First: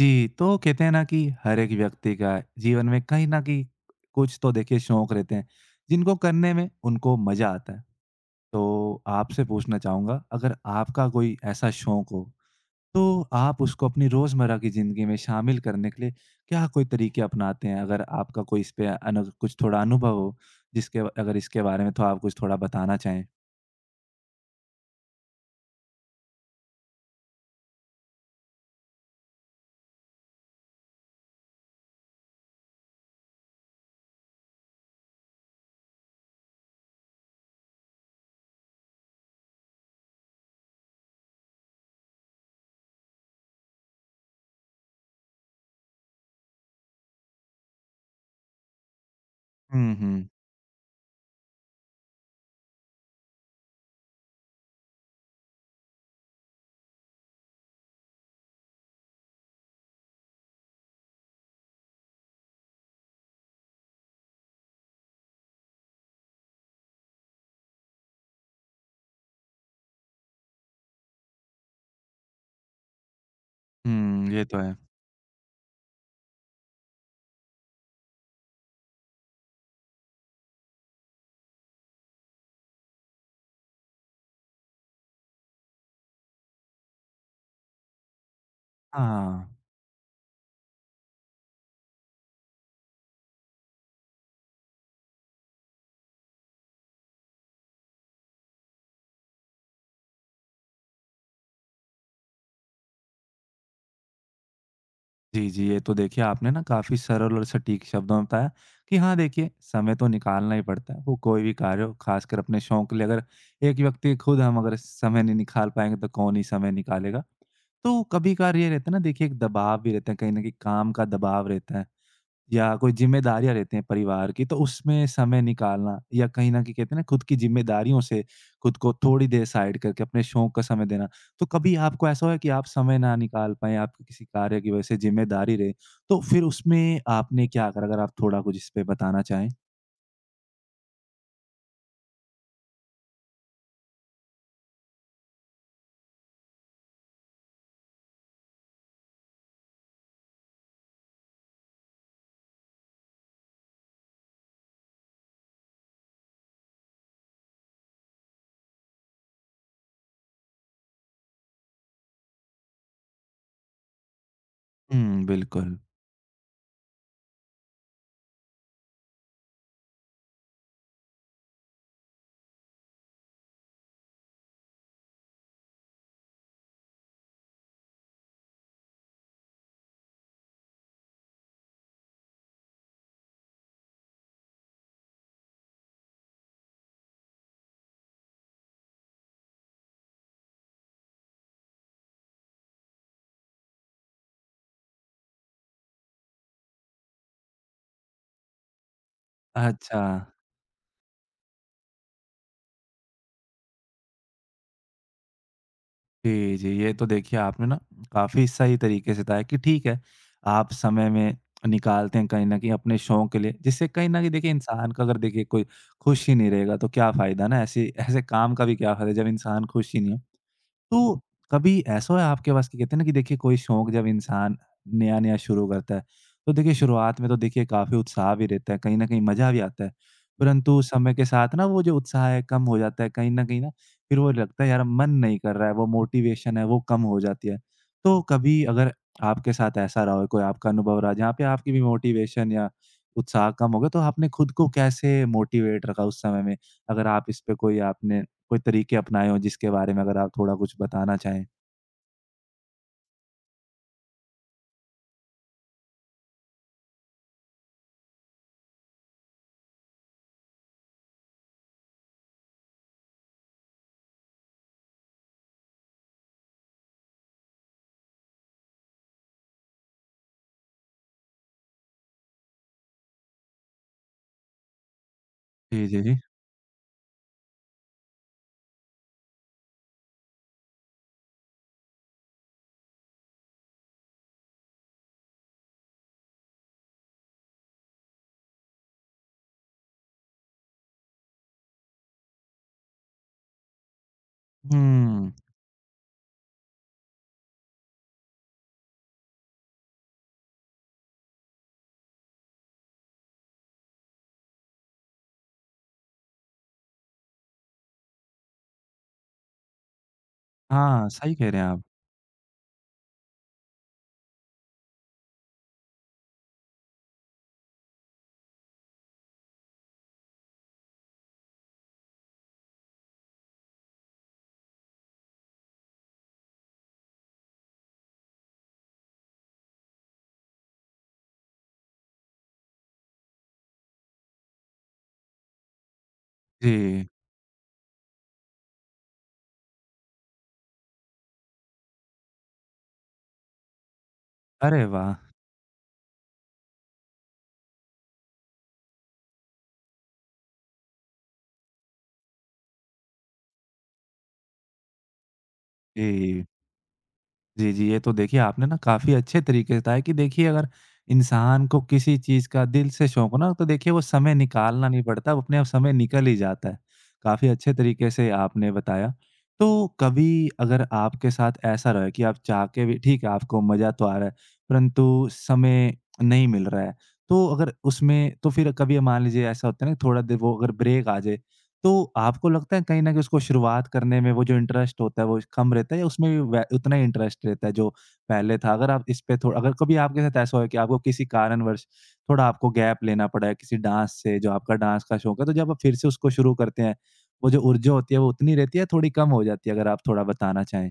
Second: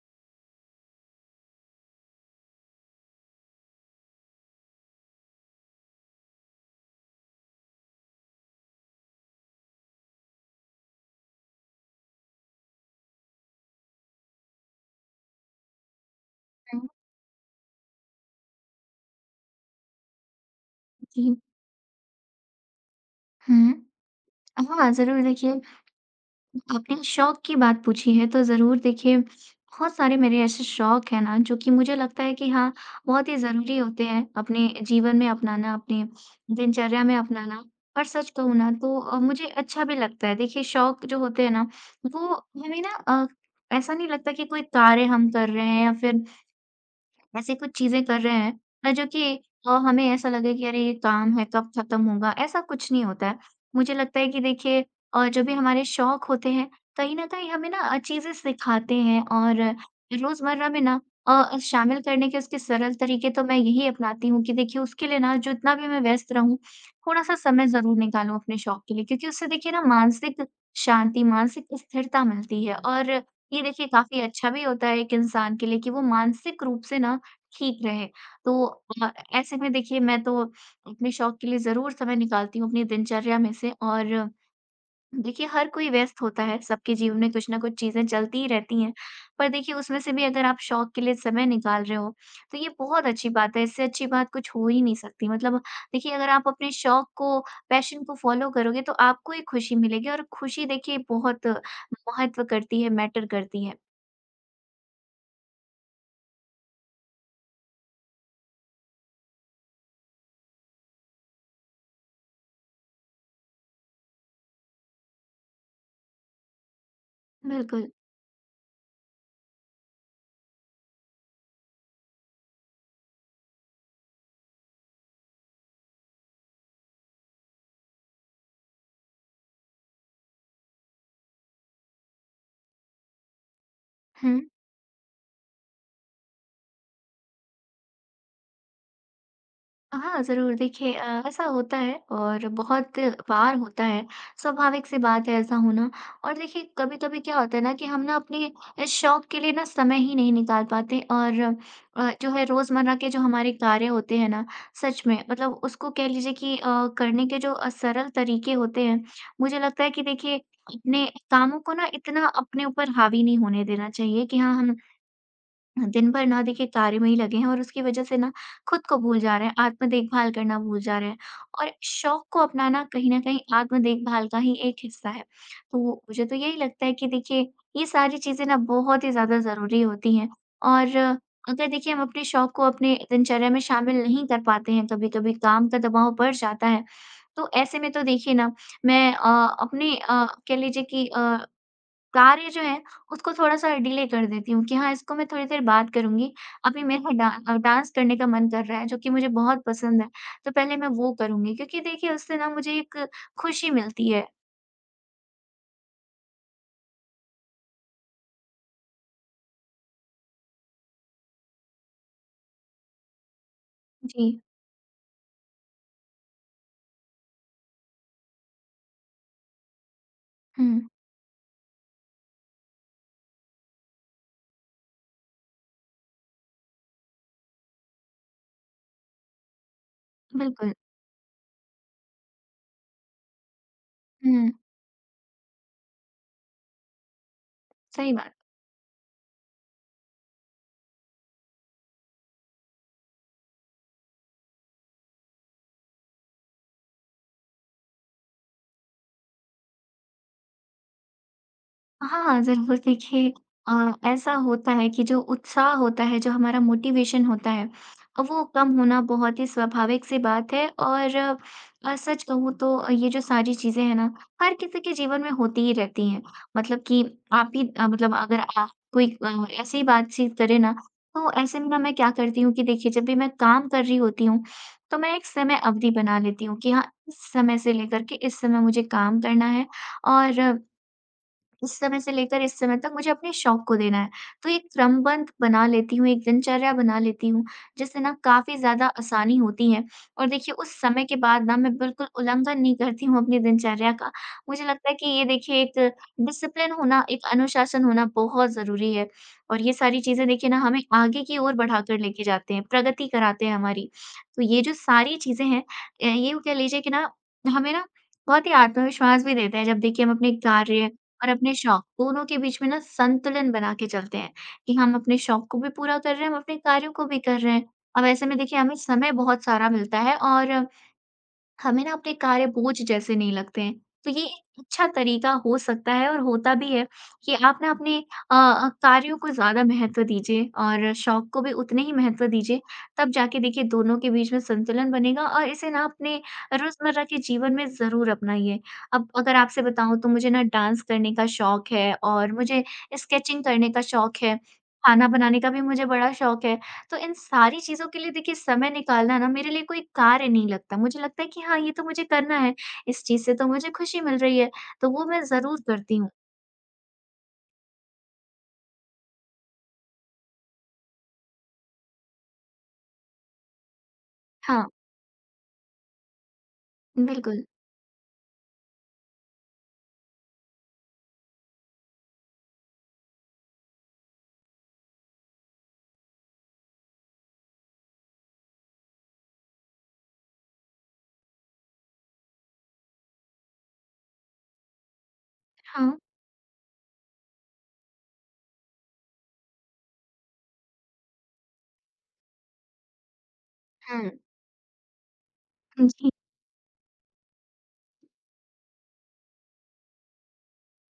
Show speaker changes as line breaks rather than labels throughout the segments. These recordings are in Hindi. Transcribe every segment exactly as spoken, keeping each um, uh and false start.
जी, तो कहते हैं ना कि हर एक व्यक्ति का जीवन में कहीं न कहीं कुछ तो देखिए शौक रहते हैं, जिनको करने में उनको मज़ा आता है। तो आपसे पूछना चाहूँगा अगर आपका कोई ऐसा शौक हो, तो आप उसको अपनी रोज़मर्रा की ज़िंदगी में शामिल करने के लिए क्या
हुँ,
कोई तरीके अपनाते हैं? अगर आपका कोई इस पे अनु कुछ थोड़ा अनुभव हो, जिसके अगर
जी।
इसके बारे में तो आप कुछ थोड़ा बताना चाहें?
हुँ। हाँ, ज़रूर देखिए, आपने शौक की बात पूछी है तो ज़रूर देखिए बहुत सारे मेरे ऐसे शौक हैं ना जो कि मुझे लगता है कि हाँ, बहुत ही ज़रूरी होते हैं अपने जीवन में अपनाना, अपने दिनचर्या में अपनाना। और सच कहूँ ना तो अ, मुझे अच्छा भी लगता है। देखिए शौक जो होते हैं ना, वो हमें ना अ, ऐसा नहीं लगता कि कोई कार्य हम कर रहे हैं या फिर ऐसी कुछ चीज़ें कर रहे हैं अ, जो कि अ,
हुँ,
हमें
हुँ।
ऐसा लगे कि अरे ये काम है कब खत्म होगा, ऐसा कुछ नहीं होता है। मुझे लगता है कि देखिए अ, जो भी हमारे शौक होते हैं, कहीं न कहीं हमें ना अ, चीज़ें सिखाते हैं और रोज़मर्रा में ना अ, शामिल करने के उसके सरल तरीके तो मैं यही अपनाती हूँ कि देखिए उसके लिए ना जितना भी मैं व्यस्त रहूँ, थोड़ा-सा समय ज़रूर निकालूँ अपने शौक के लिए क्योंकि उससे देखिए ना मानसिक शांति, मानसिक स्थिरता मिलती है और ये देखिए काफ़ी
हुँ, ये
अच्छा
तो
भी
है।
होता है एक इंसान के लिए कि वो मानसिक रूप से ना ठीक रहे। तो अ, ऐसे में देखिए मैं तो अपने शौक के लिए ज़रूर समय निकालती हूँ अपनी दिनचर्या में से और देखिए हर कोई व्यस्त होता है, सबके जीवन में कुछ न कुछ चीज़ें चलती ही रहती हैं। पर
हाँ।
देखिए उसमें से भी अगर आप शौक के लिए समय निकाल रहे हो, तो ये बहुत अच्छी बात है, इससे अच्छी बात कुछ हो ही नहीं सकती। मतलब देखिए अगर आप अपने शौक को, पैशन को फ़ॉलो करोगे तो आपको ही खुशी मिलेगी और खुशी देखिए बहुत महत्व करती है, मैटर करती है।
जी, जी। ये तो देखिए आपने ना काफ़ी सरल और सटीक शब्दों में बताया कि हाँ, देखिए समय तो निकालना ही पड़ता है, वो कोई भी कार्य हो, ख़ासकर अपने शौक के लिए अगर एक व्यक्ति खुद हम अगर समय नहीं निकाल पाएँगे तो कौन ही समय निकालेगा।
बिल्कुल।
तो कभी-कभार ये रहता है ना देखिए एक दबाव भी रहता है, कहीं न कहीं काम का दबाव रहता है। या कोई जिम्मेदारियाँ रहती हैं परिवार की, तो उसमें समय निकालना या कहीं न कहीं कहते हैं ना खुद की जिम्मेदारियों से खुद को थोड़ी देर साइड करके अपने शौक का समय देना। तो कभी आपको ऐसा हुआ है कि आप समय ना निकाल पाएँ, आपकी किसी
हुँ।
कार्य की वजह से जिम्मेदारी रहे, तो फिर उसमें आपने क्या करा? अगर आप थोड़ा कुछ इस पे बताना चाहें?
हाँ, ज़रूर। देखिए अ, ऐसा होता है और बहुत बार होता है, स्वाभाविक सी बात है ऐसा होना। और देखिए कभी-कभी क्या होता है ना कि हम ना अपने इस शौक के लिए ना समय ही नहीं निकाल पाते और अ, जो है रोज़मर्रा के जो हमारे कार्य होते हैं ना, सच में मतलब उसको कह लीजिए कि अ, करने के जो अ, सरल तरीके होते हैं, मुझे लगता है कि देखिए अपने कामों को ना इतना अपने ऊपर हावी नहीं होने देना चाहिए कि हाँ, हम
हुँ, बिल्कुल।
दिन भर ना देखिए कार्य में ही लगे हैं और उसकी वजह से ना खुद को भूल जा रहे हैं, आत्म देखभाल करना भूल जा रहे हैं और शौक को अपनाना कहीं न कहीं आत्म देखभाल का ही एक हिस्सा है। तो मुझे तो यही लगता है कि देखिए ये सारी चीज़ें ना बहुत ही ज़्यादा ज़रूरी होती हैं और अगर देखिए हम अपने शौक को अपने दिनचर्या में शामिल नहीं कर पाते हैं, कभी-कभी काम का दबाव बढ़ जाता है, तो ऐसे में तो देखिए ना मैं अ, अपने अ, कह लीजिए कि अ कार्य जो है उसको थोड़ा-सा डिले कर देती हूँ कि हाँ, इसको मैं थोड़ी देर बाद करूँगी। अभी मेरा डा अ, डांस करने का मन कर रहा है जो कि मुझे बहुत
अच्छा।
पसंद है, तो पहले मैं वो करूँगी क्योंकि देखिए उससे ना मुझे एक खुशी मिलती है।
जी, जी। ये तो देखिए आपने ना काफ़ी सही तरीके से बताया कि ठीक है, आप समय में निकालते हैं कहीं न कहीं अपने शौक के लिए, जिससे कहीं न
जी।
कहीं देखिए इंसान का अगर देखिए कोई खुश ही नहीं रहेगा तो क्या फ़ायदा ना ऐसे ऐसे काम का भी क्या फ़ायदा जब इंसान खुश ही नहीं हो।
हुँ,
तो कभी ऐसा है आपके पास कि कहते हैं ना कि देखिए कोई शौक जब इंसान नया-नया शुरू करता है, तो देखिए शुरुआत में तो देखिए काफ़ी उत्साह भी रहता है, कहीं न कहीं मज़ा भी आता है।
बिल्कुल।
परंतु समय के साथ ना वो जो उत्साह है कम हो जाता है, कहीं न कहीं ना फिर वो
हुँ,
लगता है यार मन नहीं कर रहा है, वो मोटिवेशन है वो कम हो जाती है।
सही
तो
बात।
कभी अगर आपके साथ ऐसा रहा हो, कोई आपका अनुभव रहा जहाँ पे आपकी भी मोटिवेशन या उत्साह कम हो गया, तो आपने खुद को कैसे मोटिवेट रखा उस समय में? अगर आप इस पे कोई आपने कोई तरीके अपनाए हों जिसके बारे में अगर आप थोड़ा कुछ बताना चाहें?
हाँ, ज़रूर देखिए अ, ऐसा होता है कि जो उत्साह होता है, जो हमारा मोटिवेशन होता है, वो कम होना बहुत ही स्वाभाविक सी बात है और अ, सच कहूँ तो ये जो सारी चीज़ें हैं ना, हर किसी के जीवन में होती ही रहती हैं। मतलब कि आप ही अ, मतलब अगर आप कोई अ, ऐसी बातचीत करे ना, तो ऐसे में ना मैं क्या करती हूँ कि देखिए जब भी मैं काम कर रही होती हूँ, तो मैं एक समय
जी,
अवधि
जी, जी।
बना लेती हूँ कि हाँ, इस समय से लेकर के इस समय मुझे काम करना है और उस समय से लेकर इस समय तक मुझे अपने शौक को देना है। तो एक क्रमबद्ध बना लेती हूँ, एक दिनचर्या बना लेती हूँ, जिससे ना काफ़ी ज़्यादा आसानी होती है। और देखिए उस समय के बाद ना मैं बिल्कुल उल्लंघन नहीं करती हूँ अपनी दिनचर्या का। मुझे लगता है कि ये
हुँ।
देखिए एक डिसिप्लिन होना, एक अनुशासन होना बहुत ज़रूरी है। और ये सारी चीज़ें देखिए ना हमें आगे की ओर बढ़ाकर लेके जाते हैं, प्रगति कराते हैं हमारी। तो ये जो सारी चीज़ें हैं अ, ये कह लीजिए कि ना हमें ना बहुत ही आत्मविश्वास भी देता है जब देखिए हम अपने कार्य
हाँ,
और
सही कह
अपने
रहे हैं आप।
शौक, दोनों के बीच में ना संतुलन बना के चलते हैं कि हम अपने शौक को भी पूरा कर रहे हैं, हम अपने कार्यों को भी कर रहे हैं। अब ऐसे में देखिए हमें समय बहुत सारा मिलता है और हमें ना अपने कार्यबोझ जैसे नहीं लगते हैं। तो ये अच्छा तरीका हो सकता है और होता भी है कि आप ना अपने अ अ, कार्यों को ज़्यादा महत्व दीजिए और शौक को भी उतने ही महत्व दीजिए। तब जाके देखिए दोनों के बीच में संतुलन बनेगा और इसे ना अपने रोज़मर्रा
जी।
के जीवन में ज़रूर अपनाइए। अब अगर आपसे बताऊँ तो मुझे ना डांस करने का शौक है और मुझे स्केचिंग करने का शौक है,
अरे
खाना
वाह!
बनाने का भी मुझे बड़ा शौक है। तो इन सारी चीज़ों के लिए देखिए समय निकालना ना मेरे लिए कोई कार्य नहीं लगता। मुझे लगता है कि हाँ, ये तो मुझे करना है, इस चीज़ से तो मुझे खुशी मिल रही है, तो वो मैं ज़रूर करती हूँ।
जी। जी, जी। ये तो देखिए आपने ना काफ़ी अच्छे तरीके से बताया कि देखिए अगर इंसान को किसी चीज़ का दिल से शौक हो ना तो देखिए वो समय
हाँ,
निकालना नहीं पड़ता, वो अपने आप समय निकल ही जाता है।
बिल्कुल।
काफ़ी अच्छे तरीके से आपने बताया। तो कभी अगर आपके साथ ऐसा रहा है कि आप चाह के भी ठीक है आपको मज़ा तो आ रहा है, परंतु समय नहीं मिल रहा है, तो अगर उसमें तो फिर कभी मान लीजिए ऐसा होता है ना थोड़ा देर वो अगर ब्रेक आ जाए तो आपको लगता है कहीं न कहीं उसको शुरुआत करने में वो जो इंटरेस्ट होता है वो कम
हाँ।
रहता है या उसमें भी वै उतना ही इंटरेस्ट रहता है जो पहले था? अगर आप इस पे थोड़ा अगर कभी आपके साथ ऐसा हुआ है कि आपको किसी कारणवश थोड़ा आपको गैप लेना पड़ा है किसी
हुँ।
डांस से जो आपका डांस का शौक है, तो जब आप फिर से
जी।
उसको शुरू करते हैं, वो जो ऊर्जा होती है वो उतनी रहती है या थोड़ी कम हो जाती है? अगर आप थोड़ा बताना चाहें।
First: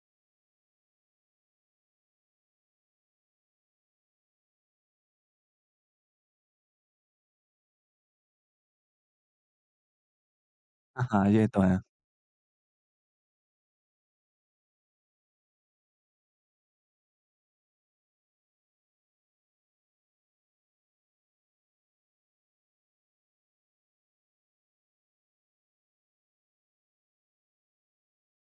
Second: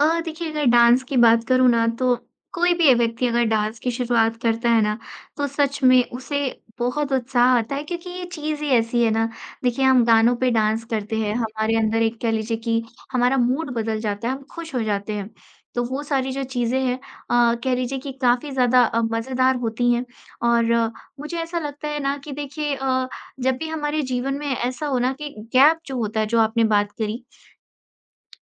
अ, देखिए अगर डांस की बात करूँ ना तो कोई भी व्यक्ति अगर डांस की शुरुआत करता है ना तो सच में उसे बहुत उत्साह आता है क्योंकि ये चीज़ ही ऐसी है ना। देखिए हम गानों पे डांस
हाँ।
करते
हाँ,
हैं हम्म,
ये तो
हमारे
है।
अंदर एक कह लीजिए कि हमारा मूड बदल जाता है, हम खुश हो जाते हैं। तो वो सारी जो चीज़ें हैं अ, कह लीजिए कि काफ़ी ज़्यादा अ, मज़ेदार होती हैं। और अ, मुझे ऐसा लगता है ना कि देखिए अ, जब भी हमारे जीवन में ऐसा हो ना कि गैप जो होता है जो आपने बात करी,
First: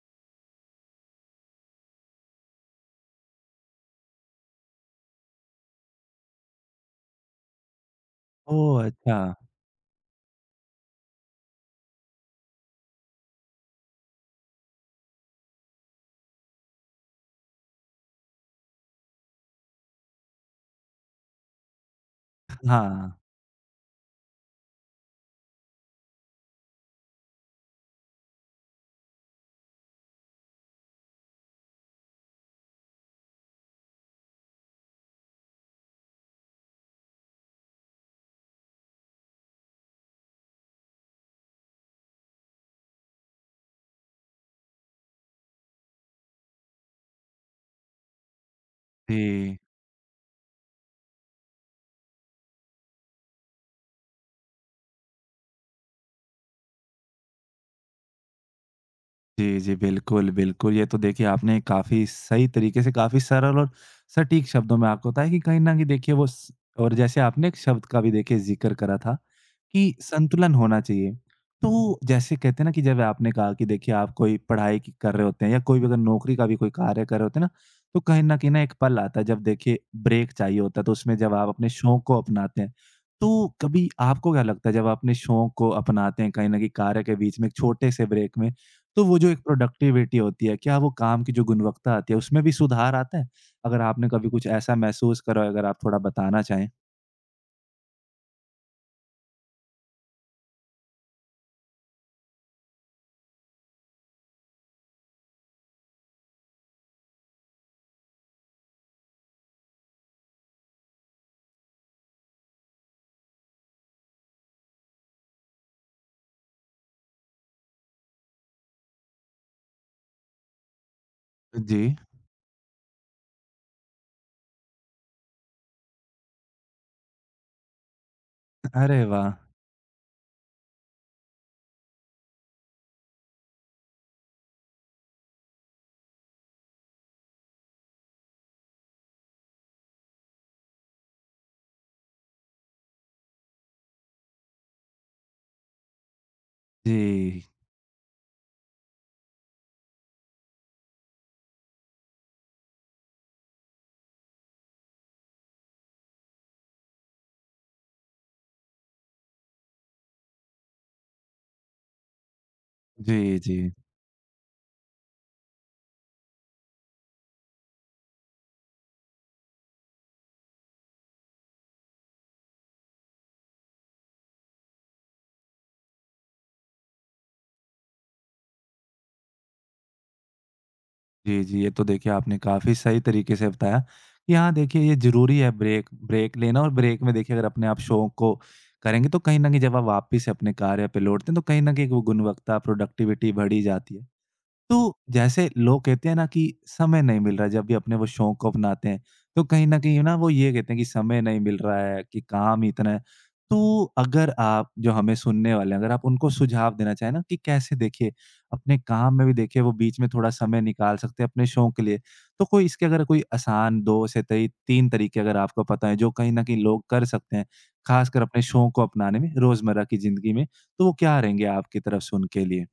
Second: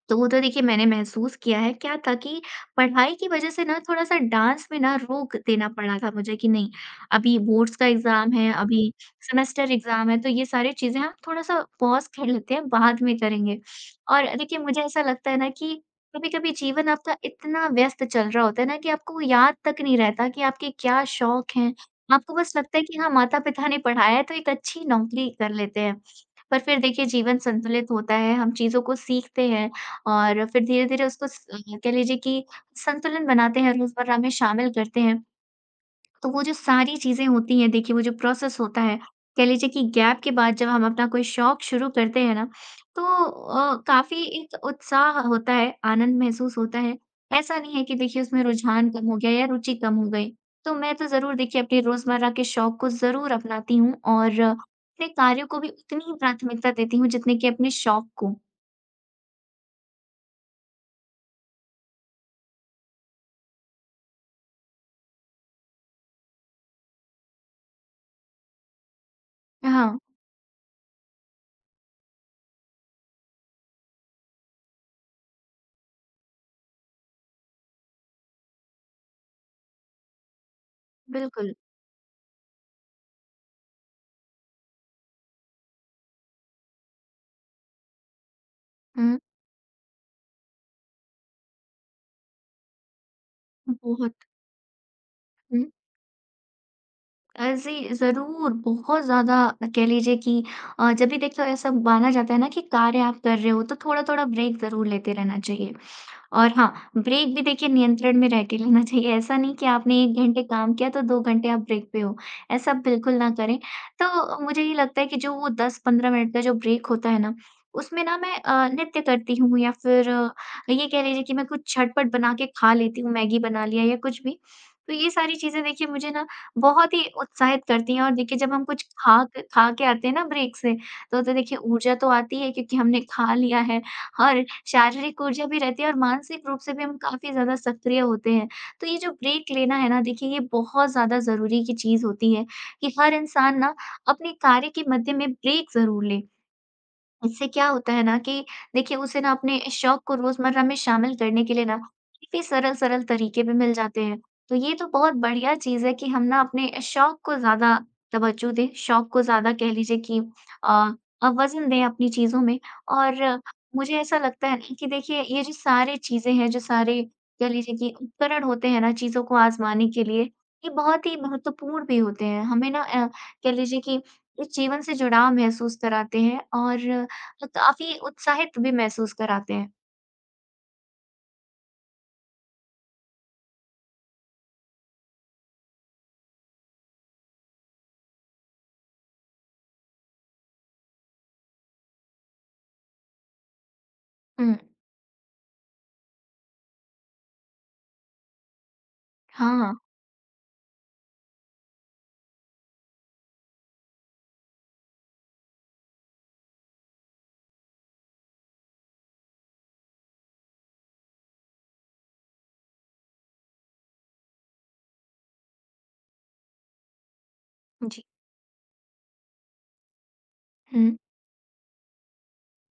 तो वो तो देखिए मैंने महसूस किया है, क्या था कि पढ़ाई की वज़ह से ना थोड़ा-सा डांस में ना रोक देना पड़ा था मुझे कि नहीं, अभी बोर्ड्स का एग्ज़ाम है,
ओह!
अभी
अच्छा।
सेमेस्टर एग्ज़ाम है, तो ये सारी चीज़ें हम थोड़ा-सा पॉज़ कर लेते हैं, बाद में करेंगे। और देखिए मुझे ऐसा लगता है ना कि कभी-कभी जीवन आपका इतना व्यस्त चल रहा होता है ना कि आपको वो याद तक नहीं रहता कि आपके क्या शौक हैं। आपको बस लगता है कि
हाँ,
हाँ, माता-पिता ने पढ़ाया है तो एक अच्छी नौकरी कर लेते हैं। पर फिर देखिए जीवन संतुलित होता है, हम चीज़ों को सीखते हैं और फिर धीरे-धीरे उसको स कह लीजिए कि संतुलन बनाते हैं, रोज़मर्रा में शामिल करते हैं। तो वो जो सारी चीज़ें होती हैं देखिए वो जो प्रोसेस होता है, कह लीजिए कि गैप के बाद जब हम अपना कोई शौक शुरू करते हैं ना, तो अ, काफ़ी एक उत्साह होता है, आनंद महसूस होता है। ऐसा नहीं है कि देखिए उसमें रुझान कम हो गया या
जी।
रुचि कम हो गई। तो मैं तो ज़रूर देखिए अपने रोज़मर्रा के शौक को ज़रूर अपनाती हूँ और अपने कार्यों को भी उतनी ही प्राथमिकता देती हूँ जितने कि अपने शौक को।
जी, जी। बिल्कुल, बिल्कुल। ये तो देखिए आपने काफ़ी सही तरीके से काफ़ी सरल और सटीक शब्दों में आपको बताया कि कहीं न कहीं देखिए वो स और जैसे आपने एक शब्द का भी देखिए ज़िक्र करा था कि
हाँ।
संतुलन होना चाहिए। तो जैसे कहते हैं ना कि जब आपने कहा कि देखिए आप कोई पढ़ाई की कर रहे होते हैं या कोई भी अगर नौकरी का भी कोई कार्य कर रहे होते हैं ना, तो कहीं न कहीं ना एक पल आता है जब देखिए ब्रेक चाहिए होता है, तो उसमें जब आप
बिल्कुल।
अपने शौक को अपनाते हैं। तो कभी आपको क्या लगता है जब आप अपने शौक को अपनाते हैं कहीं न कहीं कार्य के बीच में एक छोटे से ब्रेक में, तो वो
हुँ।
जो एक प्रोडक्टिविटी होती है, क्या वो काम की जो गुणवत्ता आती है, उसमें भी सुधार आता है? अगर आपने
बहुत।
कभी कुछ ऐसा महसूस करा हो, अगर
हुँ।
आप थोड़ा बताना चाहें?
अ, जी, ज़रूर, बहुत ज़्यादा कह लीजिए कि अ, जब भी देखिए ऐसा माना जाता है ना कि कार्य आप कर रहे हो, तो थोड़ा-थोड़ा ब्रेक ज़रूर लेते रहना चाहिए। और हाँ, ब्रेक भी देखिए नियंत्रण में रह के लेना चाहिए, ऐसा नहीं कि आपने एक घंटे काम किया, तो दो घंटे आप ब्रेक पे हो, ऐसा बिल्कुल ना करें। तो मुझे ये लगता है कि जो वो दस से पंद्रह मिनट का जो ब्रेक होता है ना, उसमें ना मैं अ, नृत्य करती हूँ या फिर अ, ये कह लीजिए कि मैं कुछ
जी।
झटपट बना के खा लेती हूँ, मैगी बना लिया या कुछ भी। तो ये सारी चीज़ें देखिए मुझे ना बहुत ही उत्साहित करती हैं और देखिए जब हम कुछ
अरे
खा
वाह!
क खा के आते हैं ना ब्रेक से, तो तो देखिए ऊर्जा तो आती है क्योंकि हमने खा लिया है और शारीरिक ऊर्जा भी रहती है और मानसिक रूप से भी हम काफ़ी ज़्यादा सक्रिय होते हैं। तो ये जो ब्रेक लेना है ना देखिए ये बहुत ज़्यादा ज़रूरी की चीज़ होती है कि हर इंसान ना अपने कार्य के मध्य में ब्रेक ज़रूर ले।
जी।
इससे क्या होता है ना कि देखिए उसे ना अपने शौक को रोजमर्रा में शामिल करने के लिए ना काफ़ी सरल-सरल तरीके भी मिल जाते हैं। तो ये तो बहुत बढ़िया चीज़ है कि हम ना अपने शौक को ज़्यादा तवज्जो दें, शौक को ज़्यादा कह लीजिए कि अ अ, वज़न दें अपनी चीज़ों में।
जी,
और
जी।
मुझे ऐसा लगता है ना कि देखिए ये जो सारी चीज़ें हैं, जो सारे कह लीजिए कि उपकरण होते हैं ना चीज़ों को आज़माने के लिए, ये बहुत ही महत्वपूर्ण भी होते हैं। हमें ना अ, कह लीजिए कि इस जीवन से जुड़ाव महसूस कराते हैं और तो काफ़ी उत्साहित भी महसूस कराते हैं।
जी, जी, ये तो देखिए आपने काफ़ी सही तरीके से बताया कि हाँ, देखिए ये ज़रूरी है ब्रेक ब्रेक लेना और ब्रेक में देखिए अगर अपने आप शौक को करेंगे तो कहीं न कहीं जब आप वापिस अपने कार्य पे लौटते हैं, तो कहीं न कहीं एक वो गुणवत्ता, प्रोडक्टिविटी बढ़ ही जाती है।
हुँ।
तो जैसे लोग कहते हैं ना कि समय नहीं मिल रहा है, जब भी अपने वो शौक को अपनाते हैं तो
हाँ,
कहीं
हाँ।
ना कहीं ना वो ये कहते हैं कि समय नहीं मिल रहा है कि काम ही इतना है तो अगर आप जो हमें सुनने वाले हैं अगर आप उनको सुझाव देना चाहें ना कि कैसे देखिए अपने काम में भी देखिए वो बीच में थोड़ा समय निकाल सकते हैं अपने शौक के लिए तो कोई इसके अगर कोई आसान दो से तई तीन तरीके अगर आपको पता है जो कहीं ना कहीं लोग कर सकते हैं
जी।
खासकर अपने शौक को अपनाने में रोजमर्रा की जिंदगी में तो वो
हुँ।
क्या रहेंगे आपकी तरफ से उनके लिए।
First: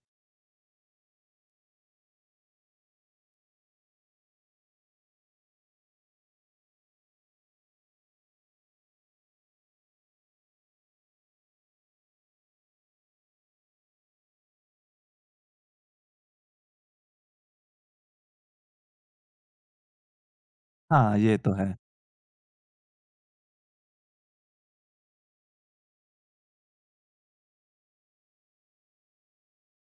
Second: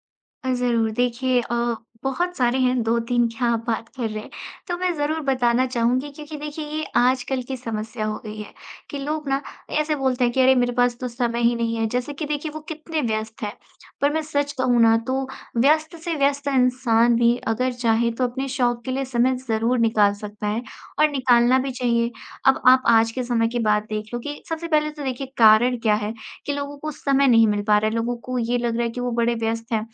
अ, ज़रूर देखिए अ, बहुत सारे हैं, दो-तीन क्या आप बात कर रहे हैं। तो मैं ज़रूर बताना चाहूँगी क्योंकि देखिए ये आजकल की समस्या हो गई है कि लोग ना ऐसे बोलते हैं कि अरे मेरे पास तो समय ही नहीं है, जैसे कि देखिए वो कितने व्यस्त हैं। पर मैं सच कहूँ ना तो व्यस्त से व्यस्त इंसान भी अगर चाहे तो अपने शौक के लिए समय ज़रूर निकाल सकता है और
हाँ, ये तो
निकालना भी
है।
चाहिए। अब आप आज के समय की बात देख लो कि सबसे पहले तो देखिए कारण क्या है कि लोगों को समय नहीं मिल पा रहा है, लोगों को ये लग रहा है कि वो बड़े व्यस्त हैं।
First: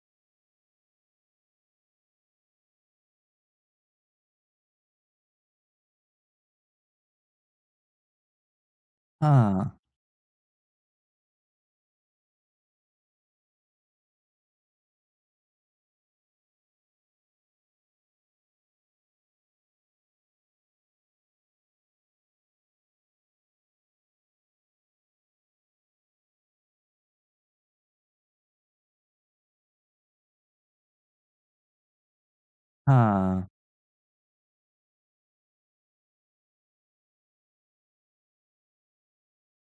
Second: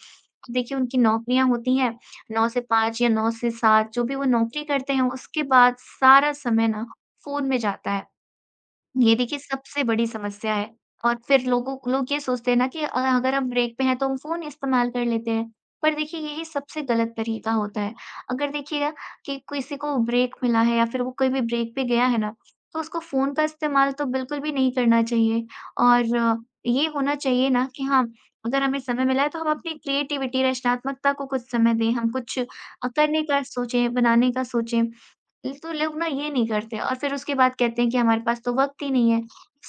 तो देखिए उनकी नौकरियाँ होती हैं, नौ से पाँच या नौ से सात जो भी वो नौकरी करते हैं, उसके बाद सारा समय ना फ़ोन में जाता है। ये देखिए
हाँ।
सबसे बड़ी समस्या है। और फिर लोगों लोग ये सोचते हैं ना कि अ, अगर हम ब्रेक पे हैं तो हम फ़ोन इस्तेमाल कर लेते हैं। पर देखिए यही सबसे गलत तरीका होता है। अगर देखिएगा कि किसी को ब्रेक मिला है या फिर वो कोई भी ब्रेक पे गया है ना, तो उसको फ़ोन का इस्तेमाल तो बिल्कुल भी नहीं करना चाहिए। और अ, ये होना चाहिए ना कि हाँ, अगर हमें समय मिला है तो हम अपनी क्रिएटिविटी रचनात्मकता को कुछ समय दें, हम कुछ अ, करने का
हाँ,
सोचें, बनाने का सोचें। ल तो लोग ना ये नहीं करते और फिर उसके बाद कहते हैं कि हमारे पास तो वक़्त ही नहीं है।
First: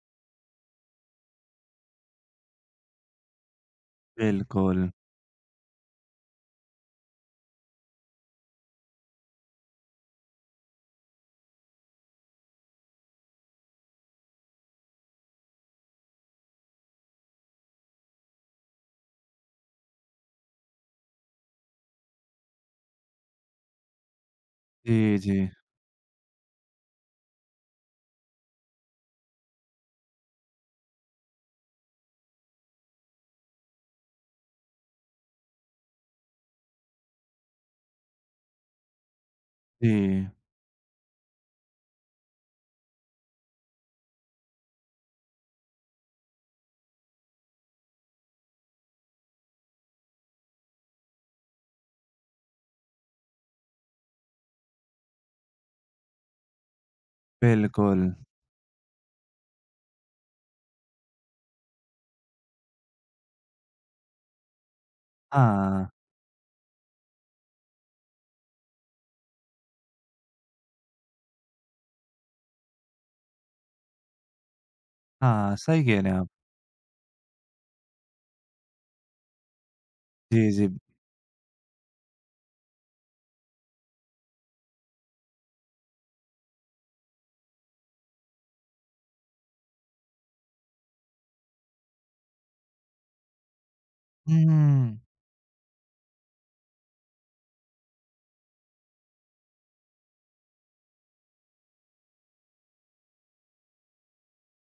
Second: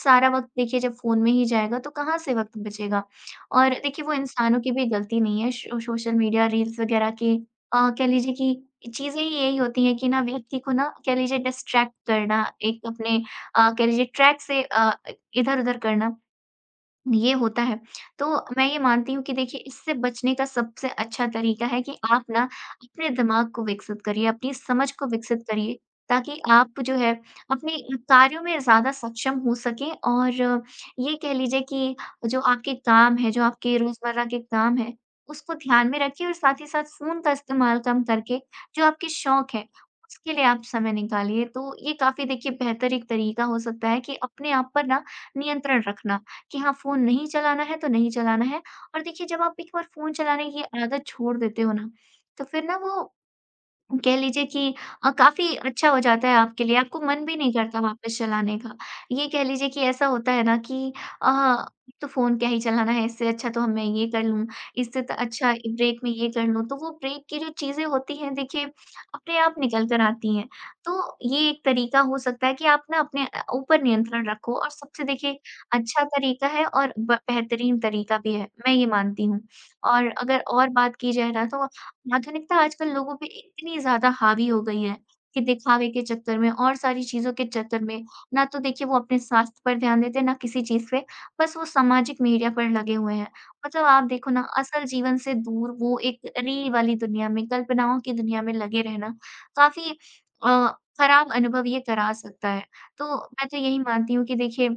सारा वक़्त देखिए जब फ़ोन में ही जाएगा तो कहाँ से वक़्त बचेगा? और देखिए वो इंसानों की भी
बिल्कुल।
गलती नहीं है, शो सोशल मीडिया रील्स वग़ैरह की अ, कह लीजिए कि चीज़ें ही यही होती हैं कि ना व्यक्ति को ना, कह लीजिए, डिस्ट्रैक्ट करना, एक अपने अ, कह लीजिए ट्रैक से अ, इधर-उधर करना। ये होता है। तो मैं ये मानती हूँ कि देखिए इससे बचने का सबसे अच्छा तरीका है कि आप ना अपने दिमाग को विकसित करिए, अपनी समझ को
जी,
विकसित
जी।
करिए, ताकि आप जो है अपने कार्यों में ज़्यादा सक्षम हो सकें। और ये कह लीजिए कि जो आपके काम हैं, जो आपके रोज़मर्रा के काम हैं, उसको ध्यान में रखिए और साथ ही साथ फ़ोन का इस्तेमाल कम करके जो आपके शौक हैं,
जी,
उसके लिए आप समय निकालिए। तो ये काफ़ी देखिए बेहतर एक तरीका हो सकता है कि अपने आप पर ना नियंत्रण रखना। कि हाँ, फ़ोन नहीं चलाना है तो नहीं चलाना है। और देखिए जब आप एक बार फ़ोन चलाने की आदत छोड़ देते हो ना, तो फिर ना वो कह लीजिए कि अ, काफ़ी अच्छा हो जाता है आपके लिए, आपको मन भी नहीं करता
बिल्कुल।
वापस चलाने का। ये कह लीजिए कि ऐसा होता है ना कि अ, तो फ़ोन क्या ही चलाना है, इससे अच्छा तो अब मैं ये कर लूँ, इससे तो अच्छा
हाँ,
ब्रेक में ये कर लूँ। तो वो ब्रेक की जो चीज़ें होती हैं देखिए, अपने आप निकल कर आती हैं। तो ये एक तरीका हो सकता है कि आप ना अपने अ, ऊपर नियंत्रण रखो, और सबसे देखिए
हाँ, सही कह
अच्छा
रहे हैं आप।
तरीका है और ब बेहतरीन तरीका भी है, मैं ये मानती हूँ। और
जी,
अगर
जी।
और बात की जाए ना, तो आधुनिकता आजकल लोगों पे इतनी ज़्यादा हावी हो गई है कि दिखावे के चक्कर में और सारी चीज़ों के चक्कर में, ना तो देखिए वो अपने स्वास्थ्य पर ध्यान देते हैं, ना किसी चीज़ पे, बस वो सामाजिक मीडिया पर लगे हुए हैं। मतलब आप देखो ना, असल
हुँ,
जीवन से दूर वो एक रील वाली दुनिया में, कल्पनाओं की दुनिया में लगे रहना काफ़ी अ, खराब अनुभव ये करा सकता है। तो मैं तो यही मानती हूँ कि देखिए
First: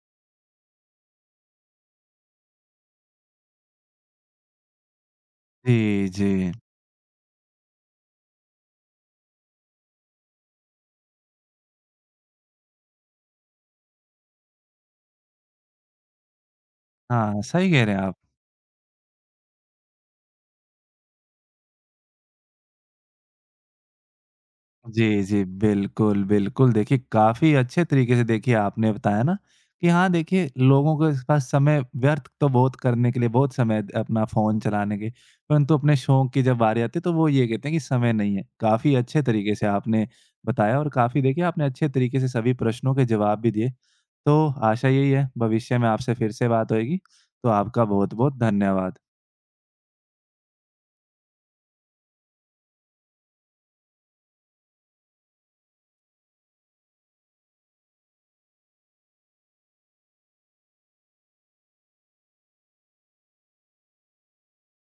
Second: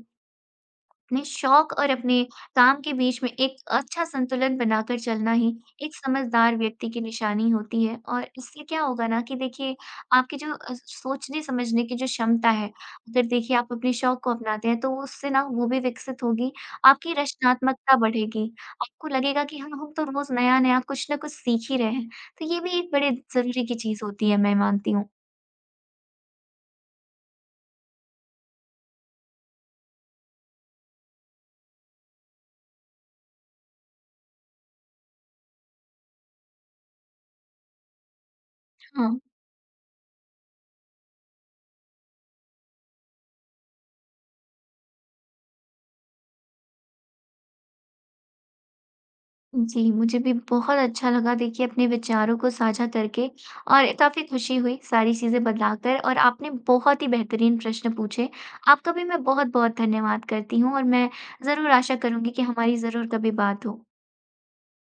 अपने शौक और अपने काम के बीच में एक अच्छा संतुलन बनाकर चलना ही एक
जी, जी।
समझदार व्यक्ति की निशानी होती है। और इससे क्या होगा ना कि देखिए आपकी जो अ, सोचने समझने की जो क्षमता है, अगर देखिए आप अपने शौक को अपनाते हैं तो उससे ना वो भी विकसित होगी, आपकी
हाँ, सही कह रहे
रचनात्मकता
हैं आप।
बढ़ेगी। आपको लगेगा कि हाँ, हम तो रोज़ नया-नया कुछ ना कुछ सीख ही रहे हैं। तो ये भी एक बड़े ज़रूरी की चीज़ होती है, मैं मानती हूँ।
जी, जी। बिल्कुल, बिल्कुल। देखिए, काफ़ी अच्छे तरीके से देखिए आपने बताया ना कि हाँ, देखिए लोगों के पास समय व्यर्थ तो बहुत करने के लिए बहुत समय है अपना फ़ोन चलाने के, परंतु अपने शौक की जब बारी आती है तो वो ये कहते हैं कि समय नहीं है। काफ़ी
हाँ।
अच्छे तरीके से आपने बताया और काफ़ी देखिए आपने अच्छे तरीके से सभी प्रश्नों के जवाब भी दिए। तो आशा यही है भविष्य में आपसे फिर से बात होएगी। तो आपका बहुत-बहुत धन्यवाद।
जी, मुझे भी बहुत अच्छा लगा देखिए अपने विचारों को साझा करके और काफ़ी खुशी हुई सारी चीज़ें बताकर, और आपने बहुत ही बेहतरीन प्रश्न पूछे। आपका भी मैं बहुत-बहुत धन्यवाद करती हूँ और मैं ज़रूर आशा करूँगी कि हमारी ज़रूर कभी बात हो।